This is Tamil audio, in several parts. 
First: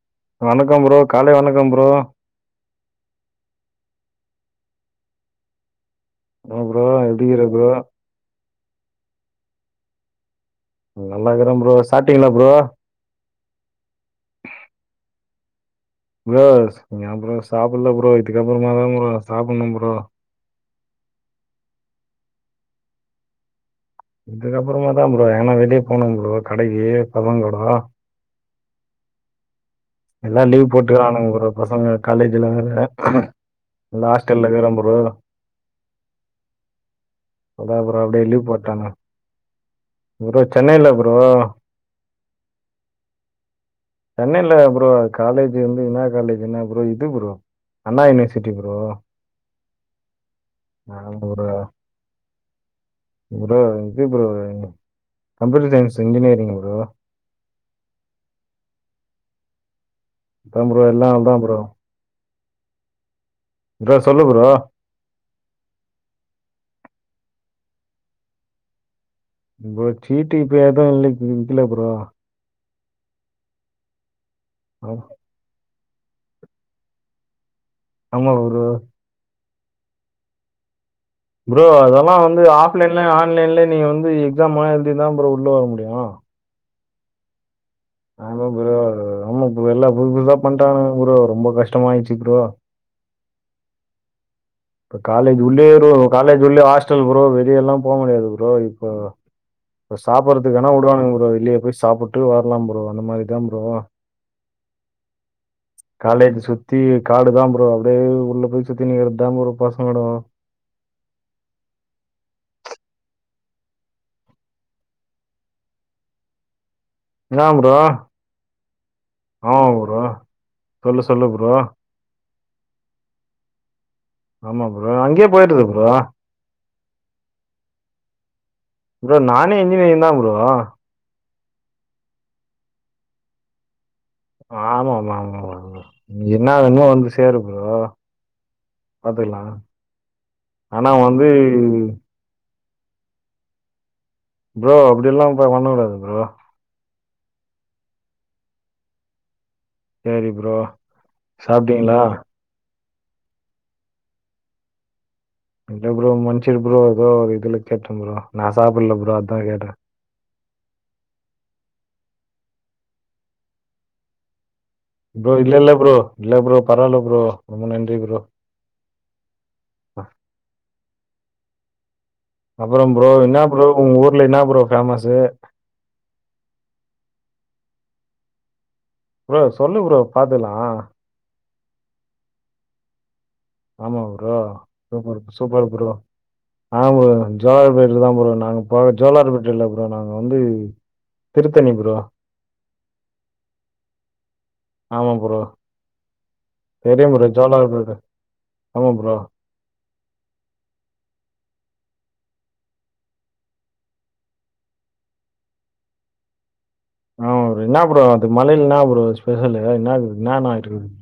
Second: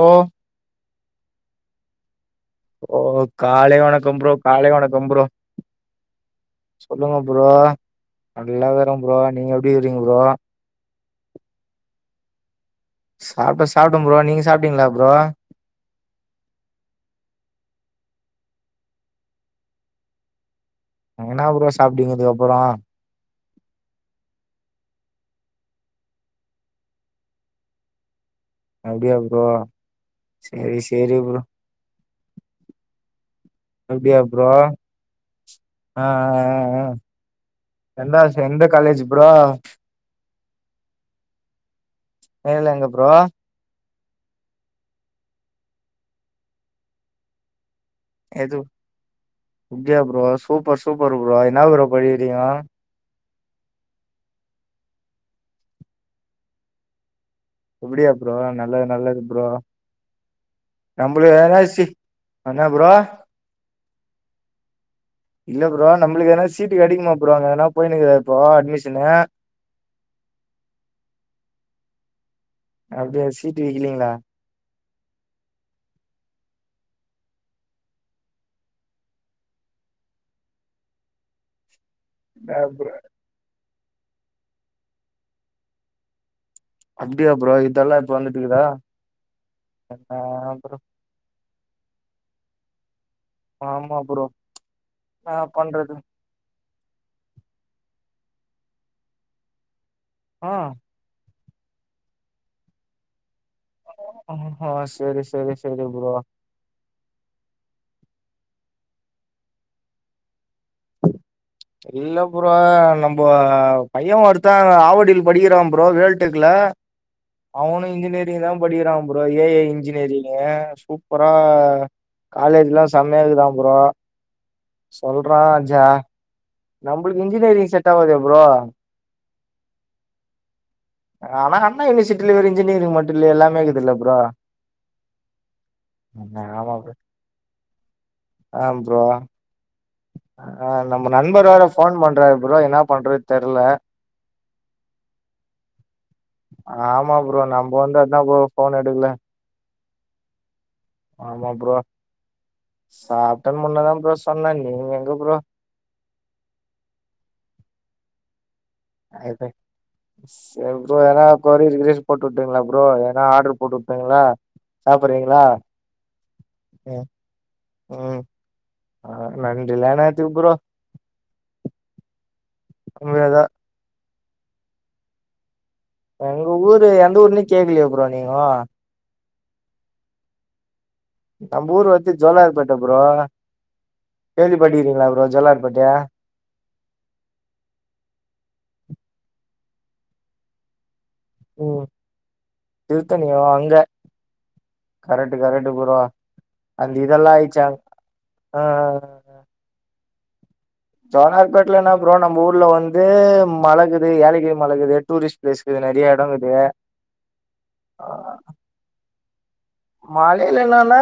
ஓ வணக்கம் ப்ரோ காலை வணக்கம் ப்ரோ ஓ காலை வணக்கம் ப்ரோ காலை வணக்கம் ப்ரோ என்ன ப்ரோ சொல்லுங்க எப்டிருக்கிற ப்ரோ நல்லாகிறே ப்ரோ நீங்க ப்டி கீறிங் ப்ரோ ம் நல்லாகிறே ப்ரோ சாப்டிங்கிளா ப்ரோ சாப்ட சாப்ட ப்ரோ நீங்க சாப்ட்டீங்ளா ப்ரோ ப்ரோ ச ஏ ப்ரோ சாப்புல்ல ப்ரோ இதுக்கப்புறமாதா ப்ரோ‌ சாப்புண்ணோ ப்ரோ அ என்னா ப்ரோ சாப்ட்வீங்க இதுக்கப்பறோ இதுக்கப்பறமா தா ப்ரோ எங்கனா வெளிய போனோ ப்ரோ கடைக்கி பசங்கூடோ அப்டியா ப்ரோ எல்லா லீவ் சேரி சேரி போட்டுக்கிறான்னுங் ப்ரோ பசங்க காலேஜுல வேற ம் இந்த ஹாஸ்டல்ல கிற ப்ரோ ஆ ஆ ஆ அதா அப்பறோ எந்த அப்டியே லீவ் எந்த போட்டானுங்கோ காலேஜ் ப்ரோ ப்ரோ சென்னைல ப்ரோ வேல எங்க ப்ரோ சென்னைல ப்ரோ காலேஜ் வந்து இன்னா காலேஜ்னா ப்ரோ இது ப்ரோ அண்ணா யுனிவர்சிட்டி எது ப்ரோ. அப்டியா ப்ரோ சூப்பர் சூப்பர் ப்ரோ என்ன ப்ரோ படிக்கிரிங்கோ ப்ரோ இது bro computer science engineering bro அப்டியா ப்ரோ நல்லது நல்லது ப்ரோ அதா ப்ரோ எல்லா அதா ப்ரோ அனா ப்ரோ ப்ரோ சொல்லு ப்ரோ இல்ல ப்ரோ நம்மளுக்கு எதுனா சீட்டு கிடைக்குமா ப்ரோ அங்க ஏனா போய்னுக்ற இப்போ அட்மிஷனு ப்ரோ சீட்டு இப்ப எதுவு இல்லை இல்ல ப்ரோ அப்டியா சீட்டு இல்லிங்ளா ம் ஆமா ப்ரோ ப்ரோ அதா ப்ரோ வந்து இன்னா ப்ரோ ஆஃப்லைன்ல ஆன்லைன்ல நீங்க வந்து எக்ஸாம்லா எழுதி தா ப்ரோ உள்ள வர முடியு அப்டியா ப்ரோ இதெல்லா இப்ப ஆமா வந்துட்டுக்குதா ப்ரோ ரொம்ப எல்லா புது புதுசா பண்றாங்க ப்ரோ ரொம்ப கஷ் டமாயிடுச்சு ப்ரோ ஆமா ப்ரோ ப்ப என்னா காலேஜ் உள்ளே ரோ பண்றது காலேஜ் உள்ளயே ஹாஸ்ட ல் ப்ரோ வெளிய எல்லா போக முடியாது ப்ரோ இப்ப இப்ப ஆ சாப்படறதுக்கு வேனா உடறாங்க ப்ரோ வெளிய போய் சாப்பிட்டு வரலாம் ப்ரோ அந்த மாதிரி தான் ப்ரோ ஆ செரி செரி செரி ப்ரோ காலேஜ் சுற்றி காடு தா ப்ரோ அப்டியே உள்ள போய் சுத்தினுக்றது தா ப்ரோ பசங்கோட இல்ல ப்ரோ நம்ப பைய ஒருத்த ஆவடியில் படிக்கிறா ப்ரோ வேல் டெக்ல என்ன ப்ரோ அவனு இன்ஜினியரிங் தா படிக்றாம் ப்ரோ ஏ ஐ ஆமா ப்ரோ. இன்ஜினியரிங்கு சொல்லு சொல்லு சூப்பரா ப்ரோ. காலேஜ்லா செமையா இருக்குதா ப்ரோ ஆமா ப்ரோ. அங்கேயே சொல்றா போயிருது ஜா ப்ரோ. நம்புளுக்கு இன்ஜினியரிங் செட் ஆவாதே ப்ரோ இன்ஜினியரிங்தா ப்ரோ ஆனா அண்ணா யுனிவர்சிட்டில வெறு இன்ஜினியரிங் மட்டு இல்ல எல்லாமே இருக்குதுல்ல ப்ரோ ஆமா ஆமா ஆமா ஆமா ப்ரோ நீ என்னா ஆமா வேணுமோ ப்ரோ வந்து சேரு ப்ரோ ஆ ப்ரோ பாத்துக்கலாம். ஆ ஆனா நம்ம வந்து நண்பர் வேற ஃபோன் பண்றாரு ப்ரோ என்னா பண்றத் தெர்ல ப்ரோ அப்டி எல்லாம் போய் பண்ணக் கூடாது ப்ரோ ஆமா ப்ரோ நம்ப வந்து அத்தா ப்ரோ ஃபோன் எடுக்குல சேரி ப்ரோ சாப்ட்டீங்ளா சாப்ட்டன் முன்னதா ப்ரோ சொன்னே நீங்க எங்க ப்ரோ இல்ல ப்ரோ மன்ச்சிரு ப்ரோ எதோ ஒரு இதுல கேட்டே ப்ரோ நாஸ் சாப்பல்ல ப்ரோ அத்தா கேட்ட சேரி ப்ரோ எதுனா கொரிர் கிரிர் போட்டுவுட்டுங்ளா ப்ரோ எதனா ஆட்ரு போட்டுவுட்டுங்ளா ப்ரோ இல்லல்ல ப்ரோ இல்ல ப்ரோ பரவால்ல ம் ப்ரோ ரொம்ப நன்றி ப்ரோ ம் ஆ நன்றிலா அ என்னாத்துக்கு ப்ரோ அப்புறம் ப்ரோ என்ன உண்மையாதா ப்ரோ உங் ஊ ர்ல என்னா ப்ரோ ஃபேமஸு எங்க ஊரு எந்த ஊர்னே கேக்லியே ப்ரோ நீங்கோ ப்ரோ சொல்லு ப்ரோ பாத்துக்லா நம்ப ஊரு வந்து ஜோலார்பேட்ட ப்ரோ ஆமா ப்ரோ கேள்விப்பட்டிருக்கீங்களா bro superb super Jolarpettai bro ஆ ப்ரோ ஜோலார்பேட்டில்தா ப்ரோ நாங்க இப்போ ஜோலார்பே ட்டில்ல ப்ரோ நாங்க வந்து திருத்தணி ம் ப்ரோ. திருத்தணி‌ ஓ அங்க ஆமா கரெட்டு ப்ரோ. கரெட்டு ப்ரோ அந்த தெரியும் ப்ரோ. இதெல்லா ஆயிச்சாங் ஜோலார்பேட். அ ஆமா அ ப்ரோ. அ அ ஜோலார்பேட்ல என்னா ப்ரோ நம்ப ஊர்ல வந்து மலக்குது ஏலகிரி மலக்குது டூரிஸ்ட் ப்ளேஸுகு இது நெறிய எடோங்குது ஆமா ப்ரோ என்னா ப்ரோ அது மலையில்னா ஒரு ஸ் பெசலு மலையில என்னான்னா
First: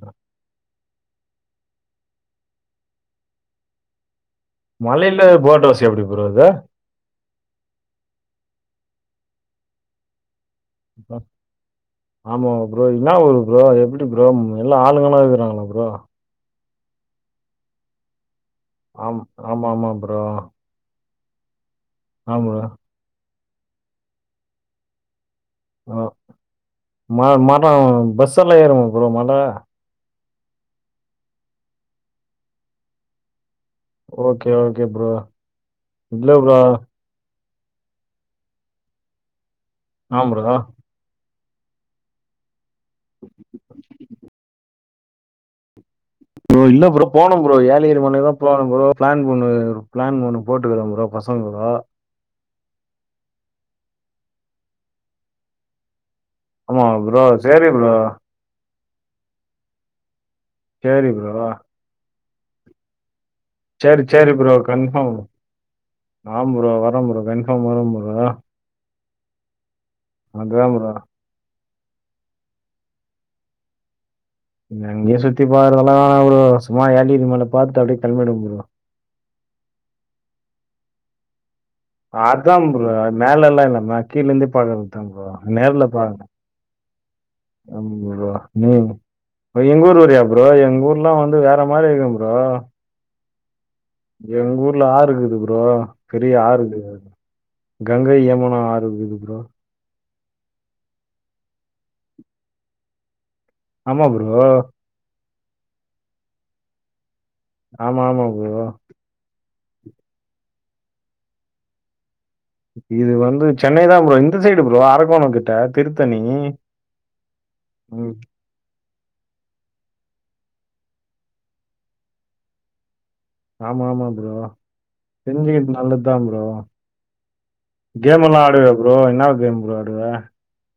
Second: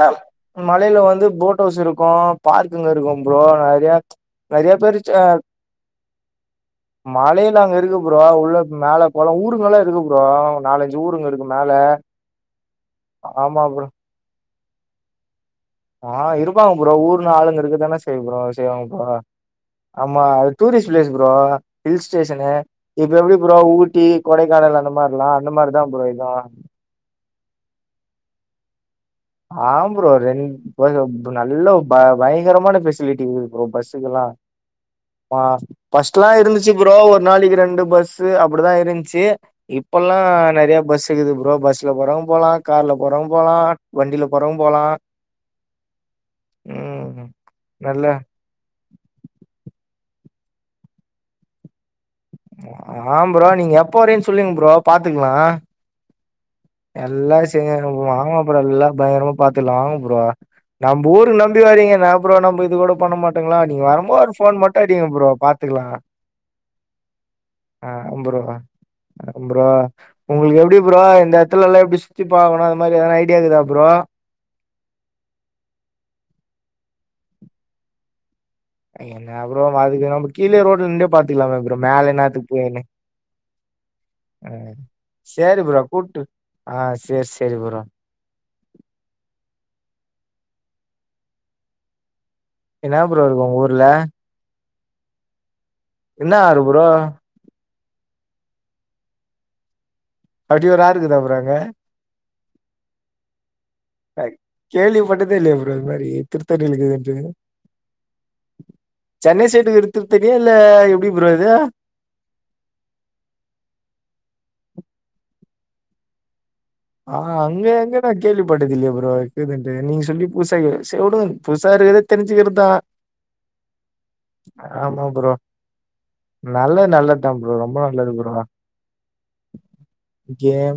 மலையில வந்து போட் ஹவுஸ் இருக்கு பார்க்குங்க இருக்கும் ப்ரோ நறிய நெறையா பேரு ச்ச மலையில போட் ஹவுஸ் எப்படி ப்ரோ அது? மலையில அங்க இருக்கு ப்ரோ உள்ள மேல கொளோ ஊருங்கல்லா இருக்கு ப்ரோ நாலஞ்சு அ ஊருங்க இருக்கு மேல ஆமாவா புரோ இன்னா ஊரு புரோ ஆமா ப்ரோ எப்பிடி புரோம் ம் எல்லா ஆளுங்கள்லா இருக்கறாங்களா ஆ இரு ப்பாங்க ப்ரோ ஊர்னா ஆளுங்க இருக்க தான செய்யு ப்ரோ ஸ் செய்வாங்ப்பா ஆம் ஆமாமா ப்ரோ. ஆமா அது டூரிஸ்ட் பிளேஸ் தோ ஹில் ஆமா ஸ்டேஷனு ப்ரோ. இது எப்டிப் அப்புறோ ஊட்டி கொடைக்கானல் அந்த மார்லா ஓ மா-மரோ பஸ்ட் த்துல்லா ஏறு போதும்மடா ரெண் இப்ப அந்த நல்ல ப பயங்கரமான பெசிலிட்டி அப்பறோ பஸ்ஸுகெல்லா ஓகே, ஓகே ப்ரோ. பாஸ் பஸ்ட்டுலா இருந்துச்சு ப்ரோ ஒரு நாளைக்கி ரெண்டு பஸ்ஸு அப்புடிதா இருந்ச்சு இப்பல்லா ஆமா ப்ரோ. நறைய பஸ்ஸுருக்குது ப்ரோ ப்ரோ பஸ்ல போறவங்க போலா கார்ல போறவங்க போலா போறவங் போலா புரோ இல்ல புரோ ம் போனோ ப்ரோ ஏலகிரி நல்ல மலைக்கா போனுனோ ப்ரோ பிளான் பண்ணு பிளான் பண்ண போட்டுருக்கோ ப்ரோ பசங்களு ஆ ப்ரோ நீங்க எப்ப வரிங்கன்னு சொல்லுங்க ப்ரோ பாத்துக்கலா ஆமா ப்ரோ எல்லா சேரி செஞ்சானுங்க ப்ரோ ஆமா ப்ரோ எல்லாம் பயங்கரமா பாத்துக்கலா வாங்க ப்ரோ சேரி ப்ரோ நம்புருலருந்தே வரீங்க நா ப்ரோ நம்ப இதுகுட பண்ண மாட் சேரி சேரி ப்ரோ கன்ப்பாம் பாத்துக்கலா ஆம் ப்ரோ வர ப்ரோ கன்பாம் வர ப்ரோ அ ப்ரோ உங்களுக்கு எப்பிடி ப்ரோ த்துல்லலா எப்பிடி சுத்தி பாக்கணு அது மாதிரி எதனா ஐடியா இருக்குதா ப்ரோ எங்கேயு சுத்தி பாக்றதலா ஒரு சும்மா ஏலகிரி மலை பாத்துட்டு அப்டியே கெலம்பிடுவே ப்ரோ என்ன ப்ரோ அதுக்கு நம்ப கீழே ரோட்ல நின்டே பாத்துக்கலாமே பு அதா ப்ரோ மேலேல்லா இல்ல கீழேருந்தே‌ ஆ பாக்கருதுதா ப்ரோ சேரி ப்ரோ நேர்ல கூட்டு பாக் ஆ சேரி சேரி ஆம் ப்ரோ நீங்க இப்ப எங்கு ஊர் வரியா ப்ரோ இப்போ எங்க ஊர்லா வந்து வேற மாரி இருக்கு ப்போ சூப்பராருக்கு உங்க ஊர் எங்கூர் ல்ல ஆறு இருக்குது ப்ரோ என்ன ஆறு ப்ரோ கங்கை யமுனா ஆறு இருக்குது ப்ரோ அப்டி ஒரு ஆறு இருக்குதா ப்ரோ அங்க ஆமா ப்ரோ தே இல்லயே ப்ரோ இது மாரி திருத்தணில இருக்குதுன்ட் ஆமா ஆமா ப்ரோ டி எடுத்து தெரியல எப்டி ப்ரோ இது இது வந்து சென்னைதா ப்ரோ இந்த சைடு ப்ரோ அரக்கோணங் கிட்ட திருத்தணி ஆ அங்க எங்க நா ம். கேள்வி பட்டதில்லயே ப் ரோ இக்குதுண்டு நீங்க சொல்லி புத்சா கே செ உடுங்க புத்சா இருக்றத தெரிஞ்சிக்கற்தா ஆமாமா ப்ரோ ப்ரோ. தெஞ்சிக்கற்து நல்லத்தா ப்ரோ‌ நல்லது நல்லதுதான் ப்ரோ. ரொம்ப நல்லது ப்ரோ. கேம்மெல்லா ஆடுவியா ப்ரோ என்னா கேம் ப்ரோ ஆடுவ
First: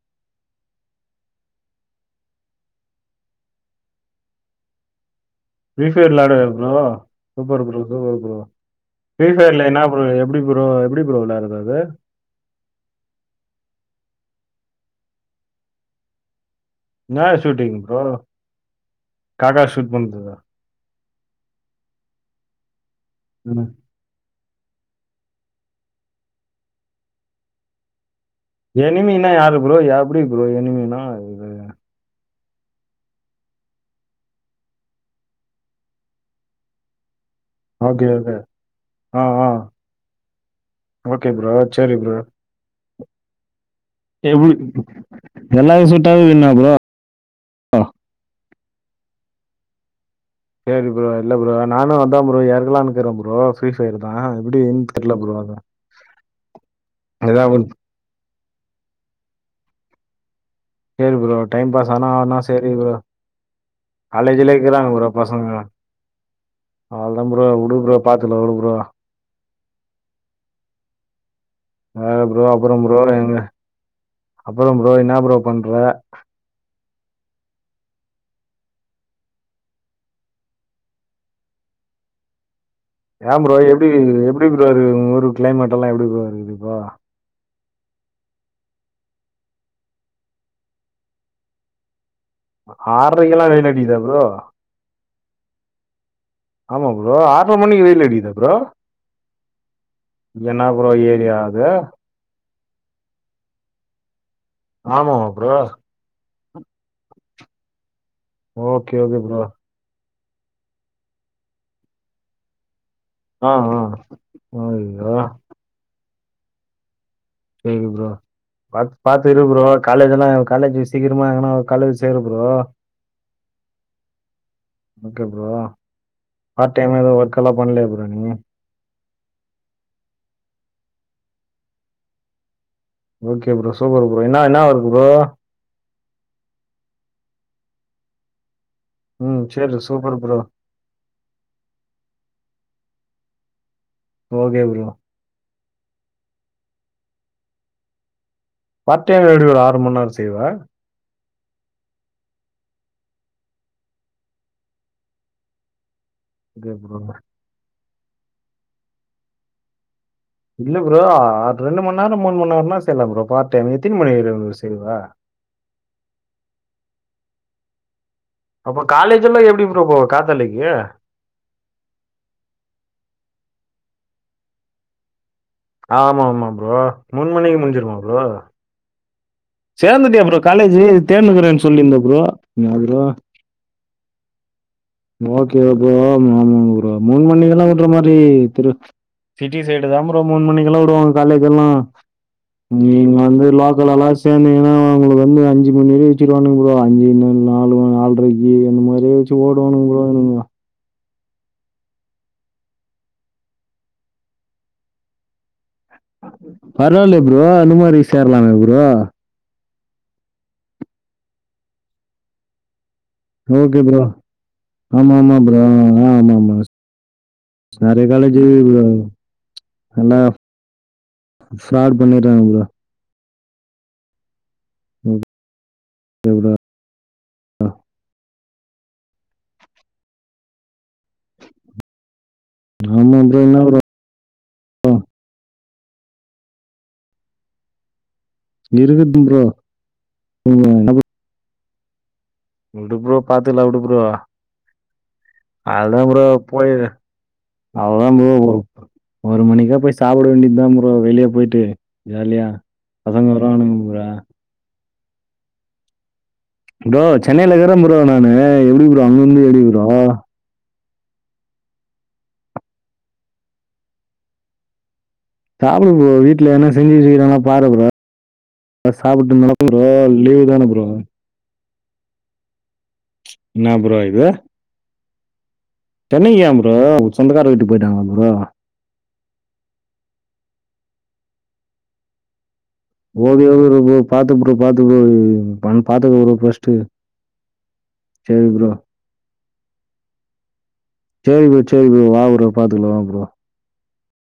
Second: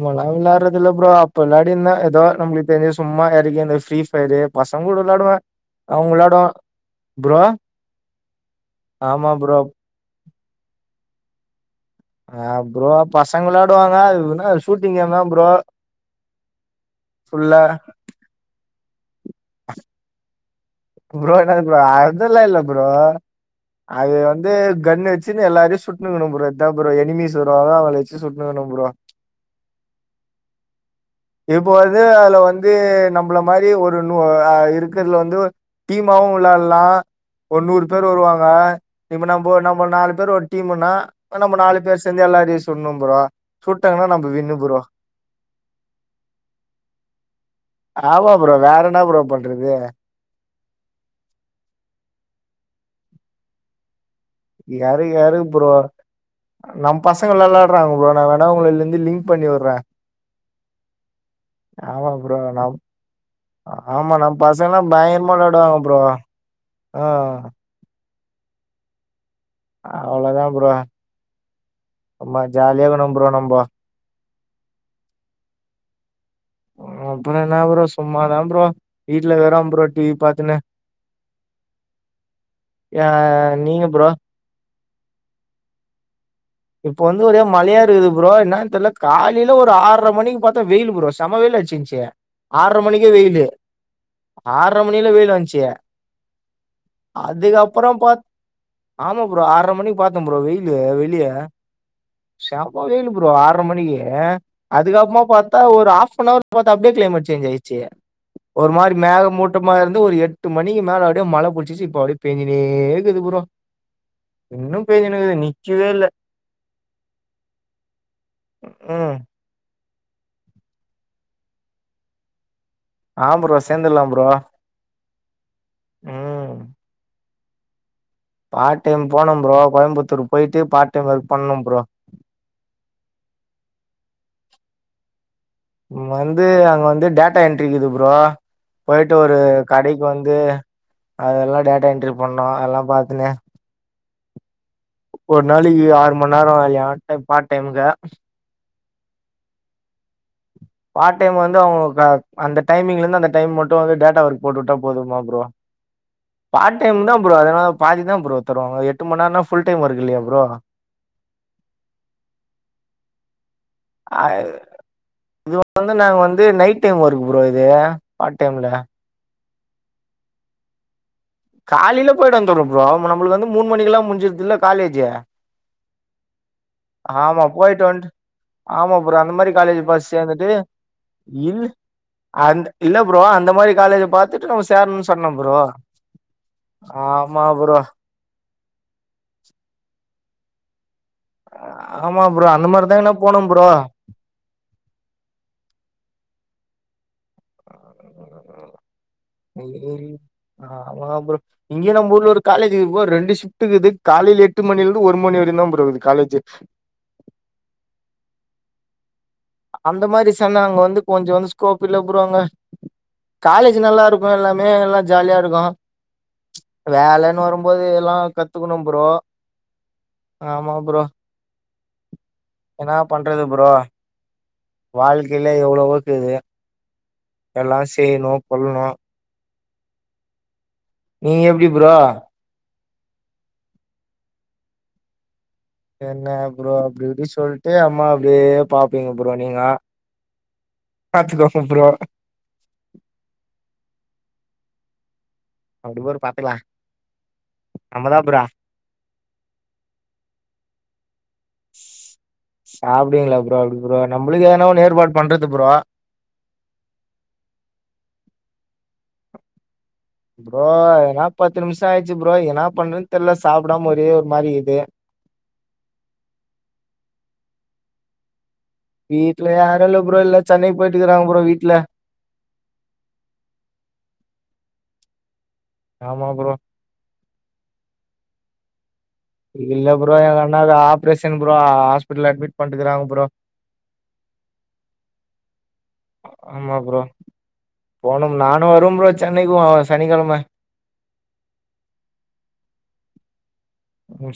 முலா விளாட்ற துல்ல ப்ரோ அப்ப விளாடிர்ந்த ஏதோ நம்மளுக் தெரிஞ்ச சும்மா [unintelligible] இந்த ஃப்ரீஃபயரு பசங் கூட வ்ளாடுவ ஃப்ரீ ஃபயர் வ்ளாடுவியா bro super bro super bro Free ஃபயர்ல என்னா ப்ரோ எப்டி ப்ரோ எப்டி ப்ரோ விளாட்ற து ஆ ப்ரோ பசங்களாடுவாங்க அது என்னா ஷூட்டிங் கேம்தா ப்ரோ என்னா ஃபுல்லா. ஷூட்டிங் ப்ரோ காகா ஷூட் பண்றதா ப்ரோ‌ என்னத் ப்ரோ அதுல்லா இல்ல ப்ரோ ம். அது வந் து கன்ன வெச்சி எல்லாரையு சுட்ணு இருக்கணும் ப்ரோ இத்தா ப்ரோ எனிமீஸ் வருவாங்க அவுங்கள எனிமீனா யாரு ப்ரோ யாப்டி ப்ரோ எனிமீனா இது இப்போ வந்து அதுல வந்து நம்ப்ள மாரி ஒரு நு அ இருக்கற்துல வந்து டீமாவு விளால்லா ஒர் நூறு ஓகே, பேர் ஓகே. வருவாங்க ஆ, இப்ப ஆ. நம்போ நம்ம நாலு பேர் ஒரு டீமுன்னா ஓகே ப்ரோ. நம்ம நாலு பேர் சேந்து எல்லாரையு சுட்ணும் ப்ரோ சுட்டாங்கன்னா நம்ம எபி வின்னு ப்ரோ எல்லாரையு சுட்டாவே வின்னா ப்ரோ ஒ ஆமா ப்ரோ வேற என்ன ப்ரோ பண்றது சேரி ப்ரோ இல்ல ப்ரோ நானு அத்தா ப்ரோ எறங்லானுக்குற ப்ரோ ஃப்ரீ ஃபயரு யாரு யாரு ப்ரோ நம் பசங்கல்லா ஏதாவது ஒண்ணு. வ்ளாட்றாங்க ப்ரோ நா வேனா உங்கள லிந்தி லிங்க் பண்ணி உட்ற சேரி ப்ரோ டைம் பாஸ் ஆனா ஆனா ப்ரோ சேரி நம் ப்ரோ ஆமா நம் காலேஜுல பசங்கல்லா இக்குறாங்க ப்ரோ பயங்கரமா பசங்க விளாடுவாங்க ப்ரோ அவள்தா ஆ ப்ரோ உடு ப்ரோ பாத்துக்லா உடு ப்ரோ அவ்ளதா ப்ரோ வேற சும்மா ப்ரோ அப்பறம் ஜாலியா ப்ரோ இருக்கணு எங்க நம்போ அப்பறம் ப்ரோ என்னா ப்ரோ பண்ற அப்பறொ என்னா ப்ரோ சும்மாதா ப்ரோ வீட்ல இருக்ற ப்ரோ டிவி பாத்துன்னு ஆ ஏம் ப்ரோ நீங்க எப்டி ப்ரோ எப்டி ப்ரோ இருக்து உங் ஊரு க்ளைமெட்டெல்லா எப்டி ப்ரோ இரு இப்ப வந்து ஒரே மழையா க்குது ப்ரோ என்னான் தெர்ல காலைல ஒரு ஆற்ர மணிக்கு பாத்தா வெயிலு ப்ரோ செம்ம வெயில் அட்சிஞ்ச்சி ஆறரை மணிக்கே வெயிலு ஆறரைக்கெல்லாம் வெயில் அடிக்குதா ப்ரோ ஆறரை மணிக்குல்லா வெயிலு வன்சே ஆமா ப்ரோ ஆற்ரை மணிக்கு வெயிலு பாத் அடிக்கிதா ப்ரோ ஆமா ப்ரோ ஆறரை மணிக்கு பாத்தே ப்ரோ என்னா ப்ரோ ஏரியா அது செம்ம வெயிலு ப்ரோ ஆற்ரை மணிக்கு அதுக்கப்புறமா ஆமாமா ப்ரோ பாத்தா ஒரு ஆஃப் அன் ஹவர்ல பாத்த அப்டியே கிளைமேட் சேஞ் சேன்ஜ் ஆயிடுச்சி ஒரு மாரி ஓகே ஓகே ப்ரோ மேகமூட்டமா இருந்து ஒரு எட்டு எட்டு மணிக்கு மேல அப்டியே மழ புடிசிட்சி இப்ப அப்டியே பேஞ்சினேக் க்குது ப்ரோ ஆ ஆ இன்னு ஐயோ பேஞ்சினுக்குது நிக்கவே இல்ல சேரி ப்ரோ பாத்து ம் பாத்து இரு ப்ரோ காலேஜ்லா காலேஜ் சீக்கிரமா எங்கனா ஒரு காலேஜ் சேறு ப்ரோ ஆ ப்ரோ சேந்துல்லாம் ப்ரோ ஓகே உம் ஒர்க்லா பண்லியா பார்ட் டைம் போனும் ப்ரோ கோயம்புத்தூர் போயிட்டு பார்ட் டைம் ஒர்க் பண்ணனும் bro okay bro super bro என்ன என்ன ஒர்க் ப்ரோ வந்து அங்க வந்து டேட்டா என்ட்ரி இருக்குது ப்ரோ போயிட்டு ஒரு ம் சரி கடைக்கு சூப்பர் வந்து ப்ரோ அதெல்லா டேட்டா என்ட்ரி பண்ணோ அதெல்லா பாத்னு ஓகே ப்ரோ ஒரு நாளைக்கு ஆறு மணி நேரோ வேலையா பார்ட் டைமுக்கு பார்ட் டைம் எப்டி ப்ரோ ஆறு மணி நேரோ செய்வே பார்ட் டைம் வந்து அவுங்க க அந்த டைமிங்ல இருந்து அந்த டைம் மட்டு வந்து டேட்டா ஒர்க் போட்டுவுட்டா போதுமா ப்ரோ பார்ட் டைம் தா ப்ரோ அதுனால பாதி தா ப்ரோ தருவாங்க எட்டு மணி நேரம்னா ஆ ஃபுல் டைம் ஒர்க் இல்லையா ப் இல்ல ப்ரோ அது ரெண்டு மணி நேரோ மூணு மணி நேரம்னா செய்யலாம் ப்ரோ பார்ட் டைம் எத்தினி மணி நேரோ ப்ரோ செய்வே இது வந்து நாங்க வந்து நைட் டைம் ஒக்கு ப்ரோ இது பார்ட் டைம்ல அப்போ காலேஜ் எல்லா எப்டி எப்டி ப்ரோ காத்தாலிக்கு காலில போயிட்டு வந்துருவே ப்ரோ நம்மளுக்கு வந்து மூணு மணிக்கெல்லா முஞ்சிட்து இல்ல காலேஜே ஆமா ஆமா ப்ரோ ப்ரோ மூணு மணிக்கு போயிட்டு முஞ்சிருமா வந்துட்டு ப்ரோ ஆமா ப்ரோ அந்த மாரி காலேஜ் பாத்து சேந்துட்டியா ப்ரோ சேந்துட்டு காலேஜ் தேடினுக்குறே இல் சொல்லிருந்த ப்ரோ அந்த இல்ல ப்ரோ அந்த மாரி காலேஜ பாத்துட்டு நம்ம சேரணும்னு சொன்னே ப்ரோ ஆமா ப்ரோ சிட்டி சைடு தா ப்ரோ ப்ரோ மூணு மணிக்கெல்லா உடுவாங்க காலேஜ் எல்லா ஆமா ப்ரோ அந்த நீ மாரிதாங்கண்ணா இங்க வந்து போனோம் ப்ரோ லோக்கலா எல்லா சேந்தீங்கன்னா உங்கள வந்து அஞ்சு மணி வரையு வெச்சுருவானுங்க ப்ரோ அஞ்சு இன்னு நாலு நால்ரைக் இ என்ன மாரி ஓடணுங் [unintelligible] வா ப்ரோ இங்கே நம்ப ஊர்ல ஒரு காலேஜ்ருக்கு ரெண்டு சிஃப்ட் இருக்குது காலைல எட்டு மணில இருந்து ஒரு மணி வரையுதா ப பரவலய ப்ரோ அந்த மாரி சேர்லாமே ப் ஒ அந்த மாரி சொன்னா அங்க வந்து கொஞ்சோ வந்து ஸ்கோப் இல்ல ப்ரோ அங்க காலேஜ் ஓகே நல்லா ப்ரோ இருக்கூ எல்லாமே எல்லா ஆமா ஜாலியா ஆமா நல்ல இருக்கூ ப்ரோ ஆ ஆமா ஆமா வேலன்னு வரும்போது நெறைய எல்லா காலேஜ் கத்துக்கணு ப்ரோ ஆமா ப்ரோ ஸ்டாட் பண்ணிறேங்க ப்ரோ என்னா பண்றது ப்ரோ வாழ்க்கைல எவ்வளவோக்குது எல்லா செய்ணு கொல்னு நீ எப்டி ப்ரோ ஆமா ப்ரோ என்னா ப்ரோ என்ன ப்ரோ அப்டி இப்டி சொல்ட்டு அம்மா அப்டியே பாப்பீங்க ப்ரோ நீங்க ம். கத்துக்கோ அப்பறோ விடு அப்டி அதுதா ப்ரோ பாத்துக்கலா போய் அதா நம்மதா ப்ரோ ஒரு மணிக்க போய் சாப்ட வேண்டிது தா ப்ரோ வெளியே போயிட்டு ப்ரோ ஜாலியா பசங்க சாப்டுவீங்களா ப்ரோ அப்டி ப்ரோ வரானுங்க அ நம்மளுக்கு எதனா ஒன்னு ஏற்பாடு பண்றது ப்ரோ ப்ரோ சென்னைல இருக்குறே ப்ரோ நானு எப்டி ப்ரோ அங்க வந்து எப்டி [unintelligible] ப்ரோ ஏன்னா பத்து நிமிஷோ ஆயிச்சு ப்ரோ என்னா பண்றன்னு தெரில சாப்டாம ஒரே ஒரு மாரி இருக்கு சாப்டு ப்ரோ வீட்ல என்னா செஞ்சு வச்சிருகங்க பாரு ப்ரோ சாப்பிட்டு வீட்ல நடக்கு யாரு இல்ல ப்ரோ லீவு எல்லாம் தானே சென்னைக்கு ப்ரோ. போயிட்டுக்குறாங்க ப்ரோ வீட்ல என்னா ப்ரோ இது சென்னை ஏன் ப்ரோ சொந்தக்கார வீட்டுக்கு போயிட்டாங்ளா ப்ரோ இல்ல ப்ரோ எங்க அண்ணாக்கு ஆபரேஷன் ப்ரோ ஹாஸ்பிடல அட்மிட் பண்ட்டுக்கறாங்க ப்ரோ ஓகே ஓகே [unintelligible] பாத்து ப்ரோ பாத்து ப்ரோ பன் பாத்துக்க ப்ரோ ஃபர்ஸ்ட்டு ஆமா ப்ரோ போனும் செரி ப்ரோ நானு வருவ சென்னைக்கு சனிக்கெழம செரி ப்ரோ செரி ப்ரோ வா ப்ரோ பாத்துக்கல வா ப்ரோ ம் செ